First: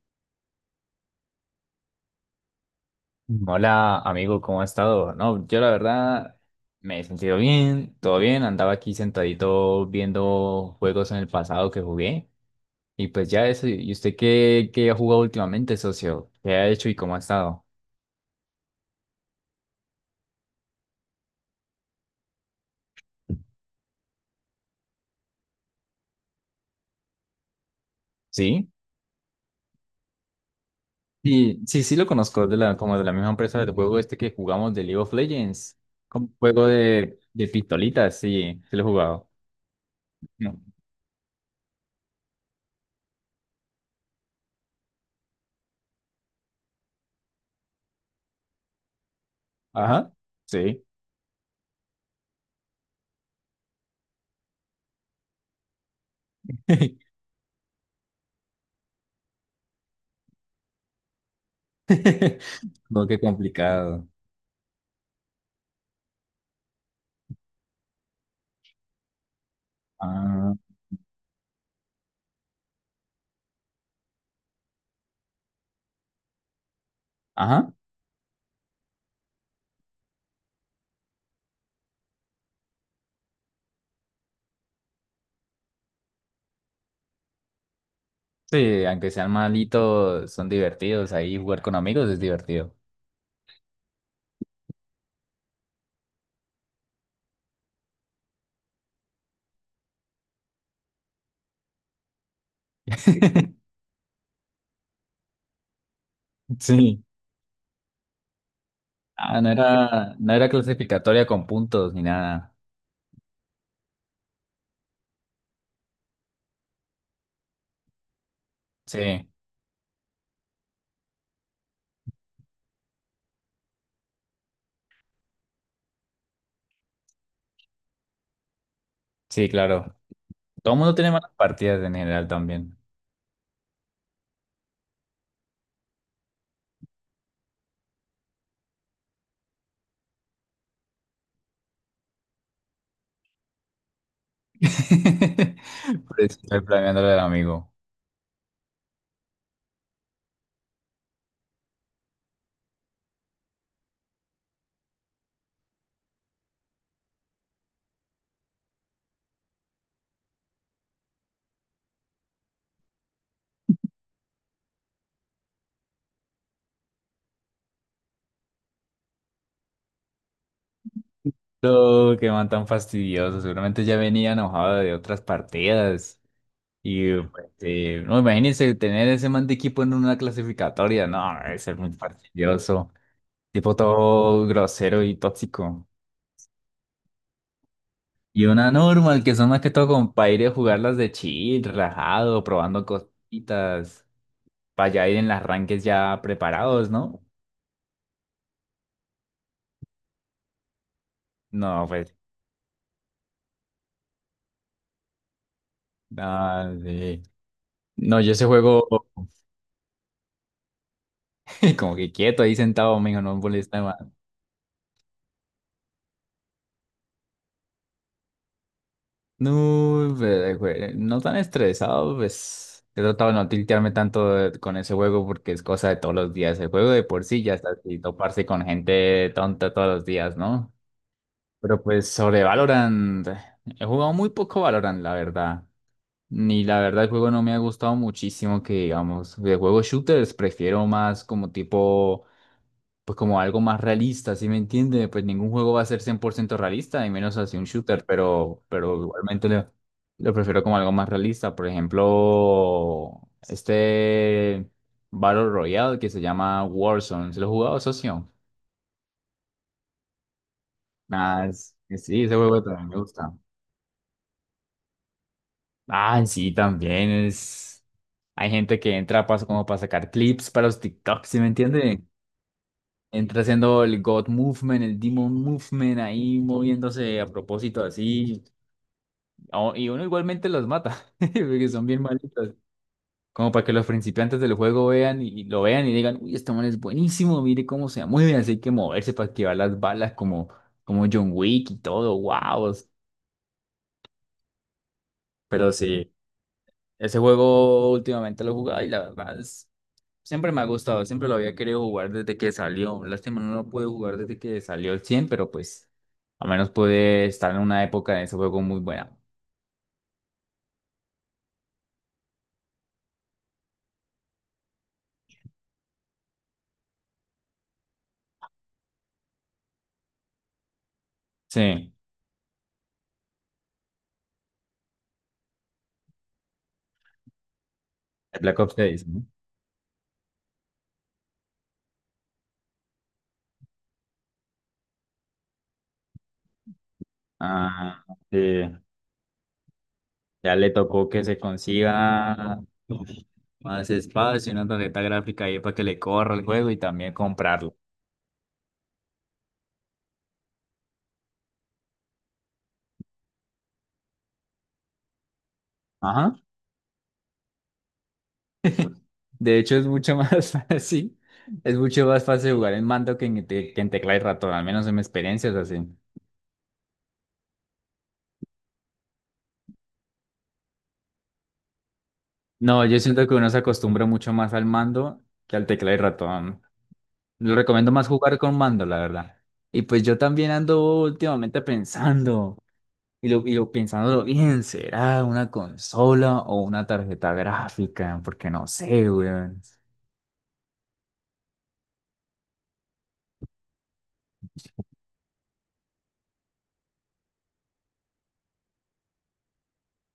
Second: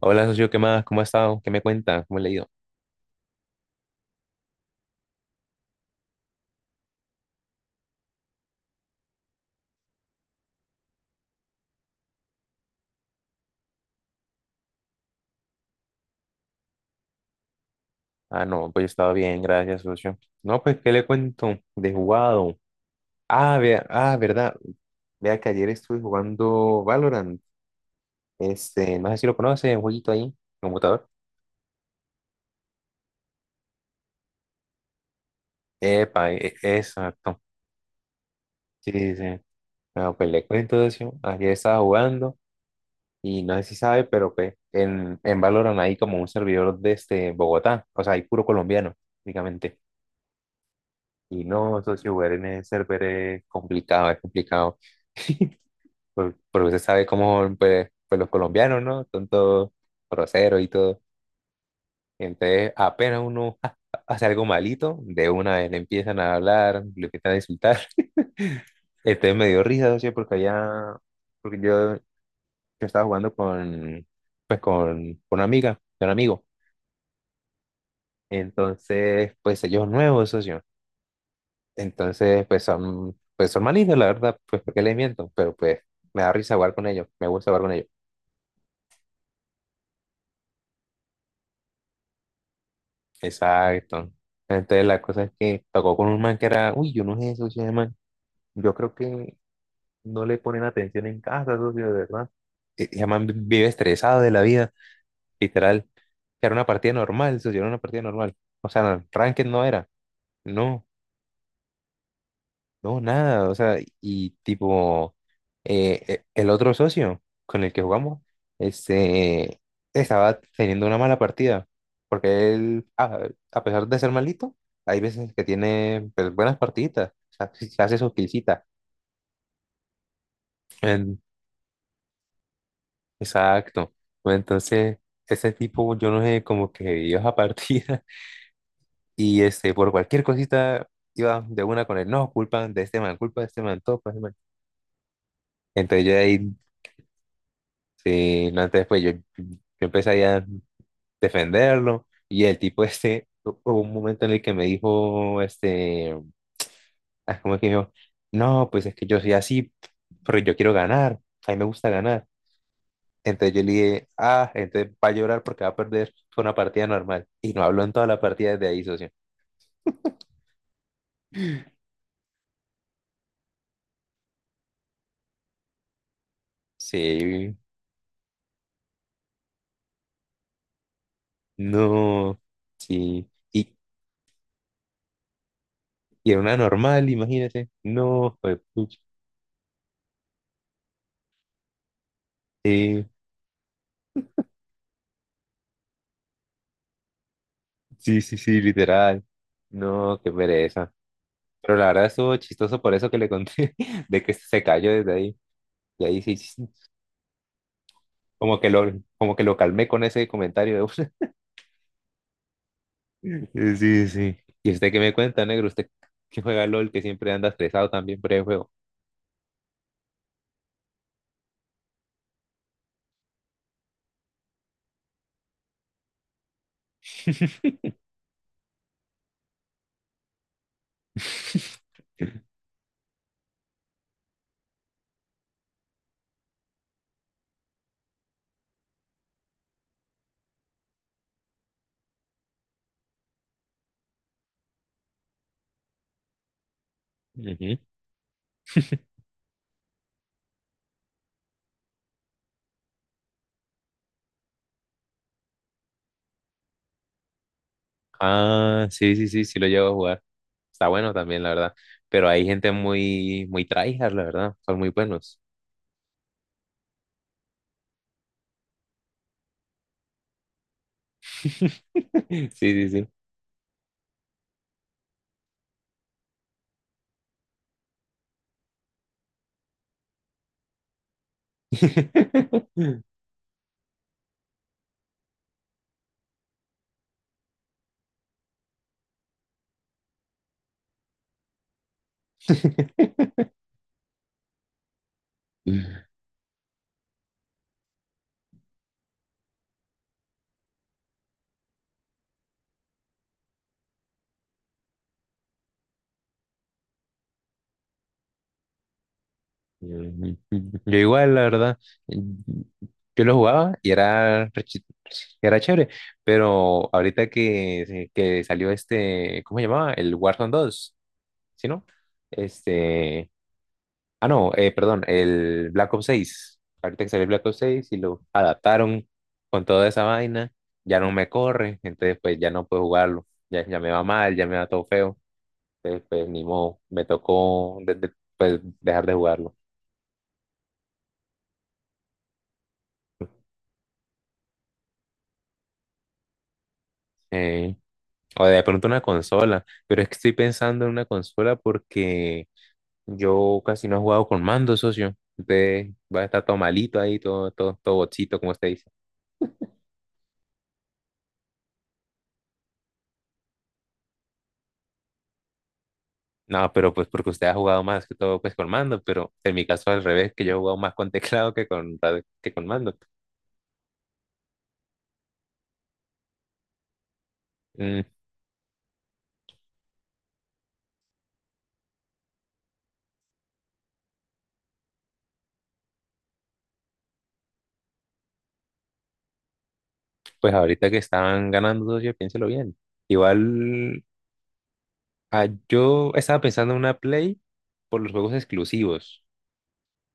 Hola, socio, ¿qué más? ¿Cómo ha estado? ¿Qué me cuenta? ¿Cómo le ha ido? Hola amigo, ¿cómo ha estado? No, yo la verdad me he sentido bien, todo bien, andaba aquí sentadito viendo juegos en el pasado que jugué y pues ya eso. ¿Y usted qué, qué ha jugado últimamente, socio? ¿Qué ha hecho y cómo ha estado? Ah, no, pues yo estaba bien, gracias, socio. No, pues, ¿qué le cuento? De jugado. Ah, vea, ah, verdad. Vea que ayer estuve jugando Valorant. ¿Sí? No sé si lo conoce, un jueguito ahí, computador. Sí, sí, sí lo conozco, como de la misma empresa del juego este que jugamos, de League of Legends, Epa, como juego de, exacto. de pistolitas, sí, sí lo he Sí, sí, sí. jugado. No, pues le No. cuento, socio. Ayer estaba jugando y no sé si sabe, pero pues en Valorant hay como un servidor de Bogotá. O sea, hay puro colombiano, prácticamente. Ajá, sí. Y no, socio, jugar en el server es complicado, es complicado. Porque usted sabe cómo, pues, pues los colombianos, ¿no? Son todos groseros y todo. Entonces, No, qué apenas uno complicado. hace algo malito, de una vez le empiezan a hablar, le empiezan a insultar. Entonces me dio risa, socio, porque Ah, allá, porque yo estaba jugando pues, con una amiga, con un amigo. ajá. Entonces, pues, ellos nuevos, socio. Entonces, pues son malignos, la verdad, pues porque les miento, pero pues me da risa jugar con ellos, me gusta jugar con ellos. Sí, aunque sean malitos, son divertidos. Ahí jugar con amigos es divertido. Exacto. Entonces la cosa es que tocó con un man que era, uy, yo no sé eso, ese man. Yo creo que no le ponen atención en casa, socio, de verdad. Ese man vive estresado de la vida, literal. Era una partida Sí. normal, socio, era una partida normal. O sea, no, Ah, ranked no no era, era, no era no. clasificatoria con puntos ni nada. No, nada, o sea, y tipo, el otro socio con el que jugamos, Sí, este, estaba teniendo una mala partida, porque él, a pesar de ser malito, hay veces que tiene pues, buenas partiditas, o sea, sí hace sus killcitas. sí, claro. Todo el mundo tiene En- malas partidas en general también. Exacto. Bueno, entonces, ese tipo, yo no sé, como que iba a partida y por cualquier cosita iba de una con él, no, culpa de este man, culpa de este man, todo, pues, man. Entonces yo Por eso ahí. estoy planeándole al amigo. Sí, no, entonces pues yo empecé ahí a defenderlo y el tipo este, hubo un momento en el que me dijo, ah, ¿cómo es que dijo? No, pues es que yo soy así, pero yo quiero ganar, a mí me gusta ganar. Entonces yo le dije, ah, entonces va a llorar porque va a perder, fue una partida normal. Y no habló en toda la partida desde ahí, socio. No, qué man tan fastidioso. Seguramente ya venía enojado de otras partidas. Y pues, Sí, no, imagínense tener ese man de equipo en una clasificatoria. No, debe ser muy no, fastidioso. sí, y, Tipo todo grosero y tóxico. y era una normal, imagínese, no, Y pues, una normal, que son más que todo como para ir a jugarlas de chill, relajado, probando sí, cositas, para ya ir en las ranques ya preparados, ¿no? sí, sí, sí, literal. No, qué pereza. No, Pero la verdad pues, estuvo chistoso por eso que le conté, de que se cayó desde ahí. Y ahí sí, sí, nada, sí. No, yo ese como que lo, juego, como que lo calmé con ese comentario de una. como que quieto ahí sentado, mijo, no me molesta más. Sí, sí. ¿Y usted qué me cuenta, negro? Usted que juega LOL, que siempre anda estresado también por el juego. No, pues, no tan estresado, pues. He tratado de no tiltearme tanto con ese juego porque es cosa de todos los días. El juego de por sí ya está así, toparse con gente tonta todos los días, ¿no? Pero pues sobre Valorant, he jugado muy poco Valorant, la verdad. Ni la verdad el juego no me ha gustado muchísimo que digamos. De juegos shooters prefiero más como tipo, pues, como algo más realista, ¿sí me entiende? Pues ningún juego va a ser 100% realista, y menos así un Ujú. shooter, pero igualmente lo prefiero como algo más realista. Por ejemplo, este Battle Royale que se llama Warzone, ¿se lo he jugado, socio? Ah, sí, sí, sí, sí lo llevo a jugar. Está bueno también, Nada, la verdad. Sí, Pero ese hay juego gente también me gusta. muy, muy tryhard, la verdad. Son muy buenos. Ah, sí, también es... Hay gente que entra paso como para sacar clips para los TikToks, ¿sí me entiende? Sí, sí, Entra haciendo el God Movement, el Demon Movement, ahí moviéndose a propósito así. Y uno igualmente los mata, porque sí. son bien malitos. Como para que los principiantes del juego vean y lo vean y digan, uy, este man es buenísimo, mire cómo se mueve, así hay que moverse para esquivar las balas como, como John Wick y todo, wow. Pero sí, ese juego últimamente lo he jugado y la verdad es... Siempre me ha gustado, siempre lo había querido jugar desde que salió. Lástima, no lo pude jugar desde que salió el 100, pero pues al menos pude estar en una época de ese juego muy buena. Mm, Yo igual, la verdad, mm, yo lo jugaba y era chévere, pero ahorita que salió ¿cómo se llamaba? El Warzone 2. ¿Sí no? Sí, Este, ah no, perdón, el Black Ops 6. Ahorita que salió el Black Ops 6 y lo el Black Ops 6, adaptaron ¿no? con toda esa vaina, ya no me corre, entonces pues ya no puedo jugarlo, ya, ya me va mal, ya me va todo feo, entonces pues ni modo, me tocó Ah, pues, sí. dejar de jugarlo. Ya le tocó que se consiga más espacio, una tarjeta gráfica ahí para que le corra el juego y también Eh, comprarlo. O de pronto una consola, pero es que estoy pensando en una consola porque yo casi no he jugado con mando, socio. Usted va a Ajá. estar todo malito ahí, todo, todo, todo bochito, como usted dice. De hecho, es mucho más fácil. Es mucho más fácil jugar en mando que en, que en tecla y ratón, al menos en mi experiencia es así. No, pero pues porque usted ha jugado más que todo pues con mando, pero en mi caso al revés, que yo he jugado más con teclado que con No, mando. yo siento que uno se acostumbra mucho más al mando que al tecla y ratón. Lo recomiendo Mm, más jugar con mando, la verdad. Y pues yo también ando últimamente pensando, y lo pensándolo bien, ¿será una consola o una tarjeta gráfica? Porque no sé, weón. pues ahorita que estaban ganando, socio, piénselo bien. Igual, yo estaba pensando en una Play por los juegos exclusivos.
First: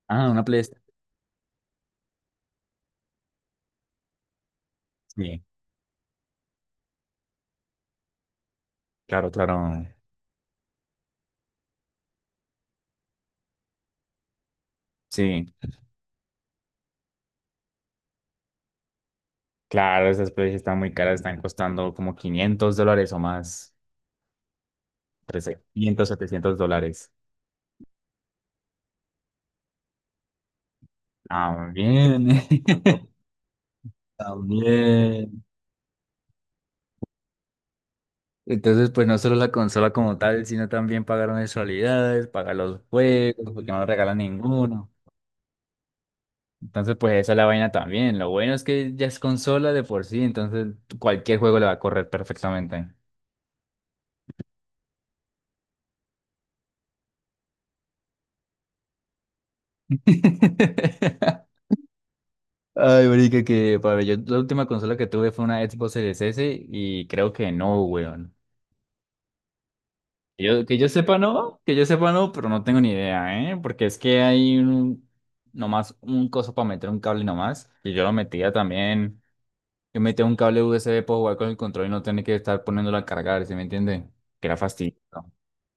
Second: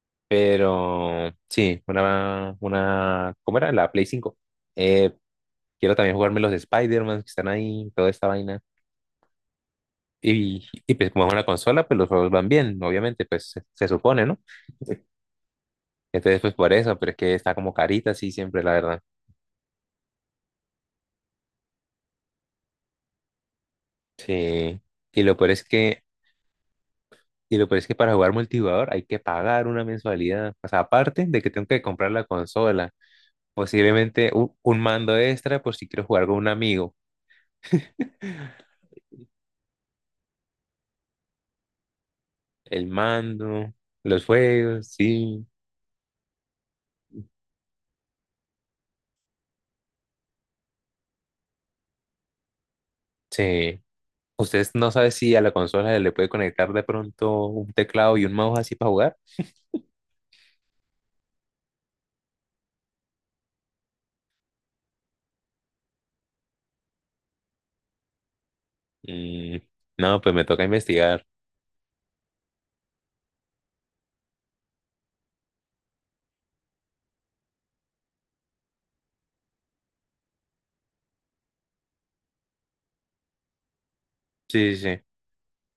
Ah, una PlayStation. Pero sí, una, ¿cómo era? La Play 5. Eh, Sí, Quiero también jugarme los de Spider-Man que están ahí, toda esta vaina. claro, claro. Y pues como es una consola, pues los juegos van bien, obviamente, pues se supone, ¿no? Sí, Entonces, pues por eso, pero es que está como carita así siempre, la verdad. claro, esas Play están muy caras, están costando como $500 o más, Sí. Y lo peor es trescientos, que, quinientos setecientos dólares. y lo peor es que para jugar multijugador hay que pagar una mensualidad. O sea, aparte de que tengo que comprar la También, consola, posiblemente un mando también. extra por si quiero jugar con un amigo. Entonces, pues no solo la consola como tal, sino también pagar mensualidades, pagar los El juegos, mando, porque no regalan los juegos, ninguno. sí. Entonces, pues esa es la vaina también. Lo bueno es que ya es consola de por sí, entonces cualquier juego le va a correr perfectamente. Sí. ¿Ustedes no saben si a la consola le puede conectar de pronto un teclado y un mouse así para jugar? Ay, marica, que para yo la última consola que tuve fue una Xbox Series S y creo que no, weón. Mm, no, pues me Que toca Yo, que yo sepa investigar. no, que yo sepa no, pero no tengo ni idea, ¿eh? Porque es que hay un, nomás un coso para meter un cable nomás y yo lo metía también. Yo metía un cable USB para jugar con el control y no tener que estar poniéndolo a cargar, ¿sí me entiende? Que era Sí, sí, fastidioso. sí.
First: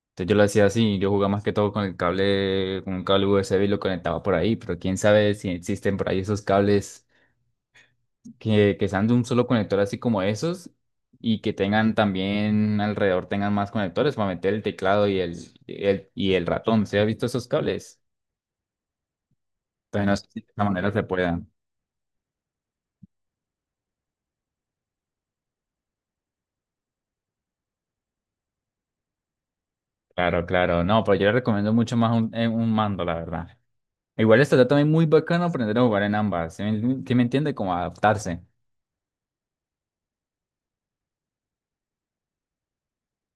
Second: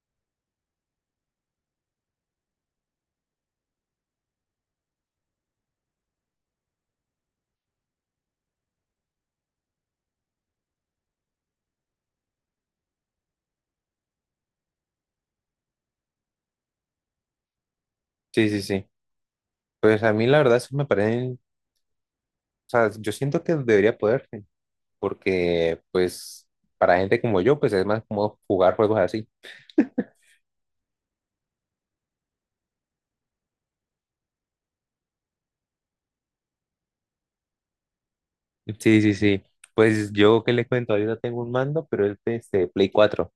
Entonces yo lo hacía así, yo jugaba más que todo con el cable, con un cable USB y lo conectaba por ahí, pero quién sabe si existen por ahí esos cables que sean de un solo conector así como esos, y que tengan también alrededor, tengan más conectores para meter el teclado y y el ratón. ¿Se ha visto esos cables? Sí, sí, sí. Pues Entonces a no mí sé la si de verdad esa eso me manera se parece, o puedan. sea, yo siento que debería poderse, porque pues para gente como yo, pues es más cómodo jugar juegos así. Claro, claro. No, pero yo le recomiendo mucho más un mando, la verdad. Igual estaría también muy bacano aprender a jugar en ambas. ¿¿Sí me entiende? Como adaptarse. Sí, sí, sí. Pues yo que les cuento, ahorita tengo un mando, pero es de Play 4.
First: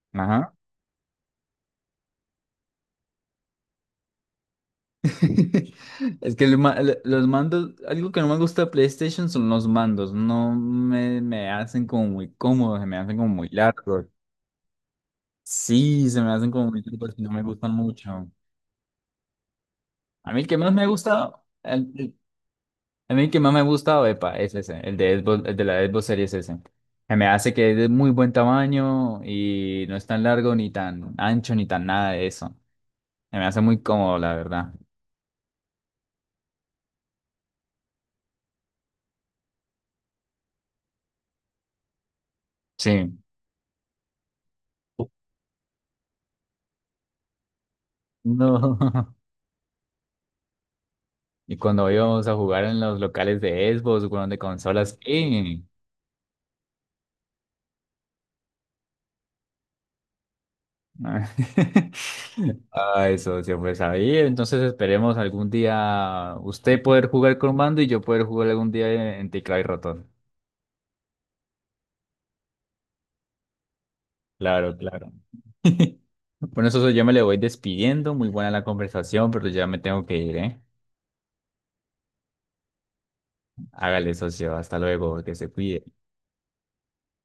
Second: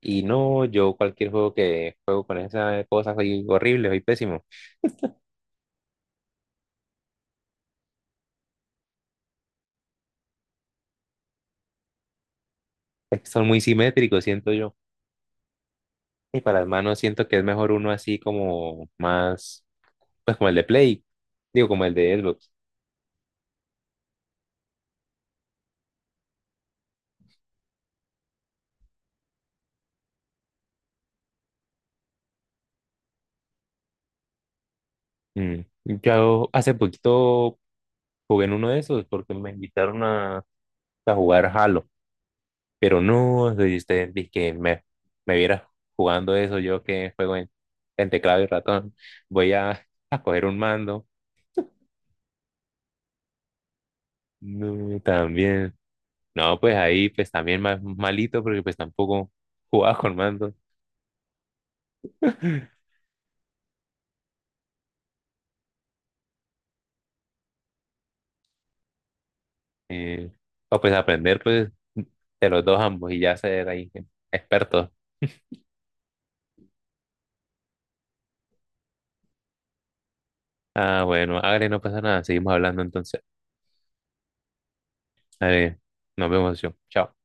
Y Ajá. no, yo cualquier juego que juego con esas cosas soy horrible, soy pésimo. Es que el los mandos, algo que no me gusta de PlayStation son los mandos. No me hacen como muy cómodos, se me hacen Es que como son muy muy largos. simétricos, siento yo. Sí, se me Y hacen para las como muy manos largos y siento no que es me mejor gustan uno así mucho. como más, A pues mí el como el que de más me Play, gusta, digo, como el- el el- de Xbox. a mí el que más me gusta, epa, es ese, el de el de la Xbox Series S. Se me hace que es de muy buen tamaño y no es tan largo ni tan ancho ni tan nada de eso. Se me hace muy cómodo, la verdad. Mm. Yo hace poquito jugué en uno de esos porque me invitaron a jugar Halo, pero Sí. no, si usted dice que me viera jugando eso, yo que juego en teclado y No. ratón, voy a coger un mando. Y cuando íbamos a jugar en los locales de Xbox, bueno, de consolas, No, ¡eh! también. No, pues ahí pues también más malito porque pues tampoco jugaba con mando. Ah, eso siempre sabía. Entonces esperemos algún día usted poder jugar con mando y yo poder jugar algún día en teclado y ratón. Eh, o pues aprender pues de los dos ambos y ya ser ahí Claro, expertos. claro. Bueno, socio, yo me le voy despidiendo. Muy buena la conversación, pero ya me tengo que ir, ¿eh? Ah, bueno, Agre, no pasa nada, seguimos hablando entonces. Hágale, socio. Hasta luego, que se Dale, cuide. nos vemos, yo. Chao.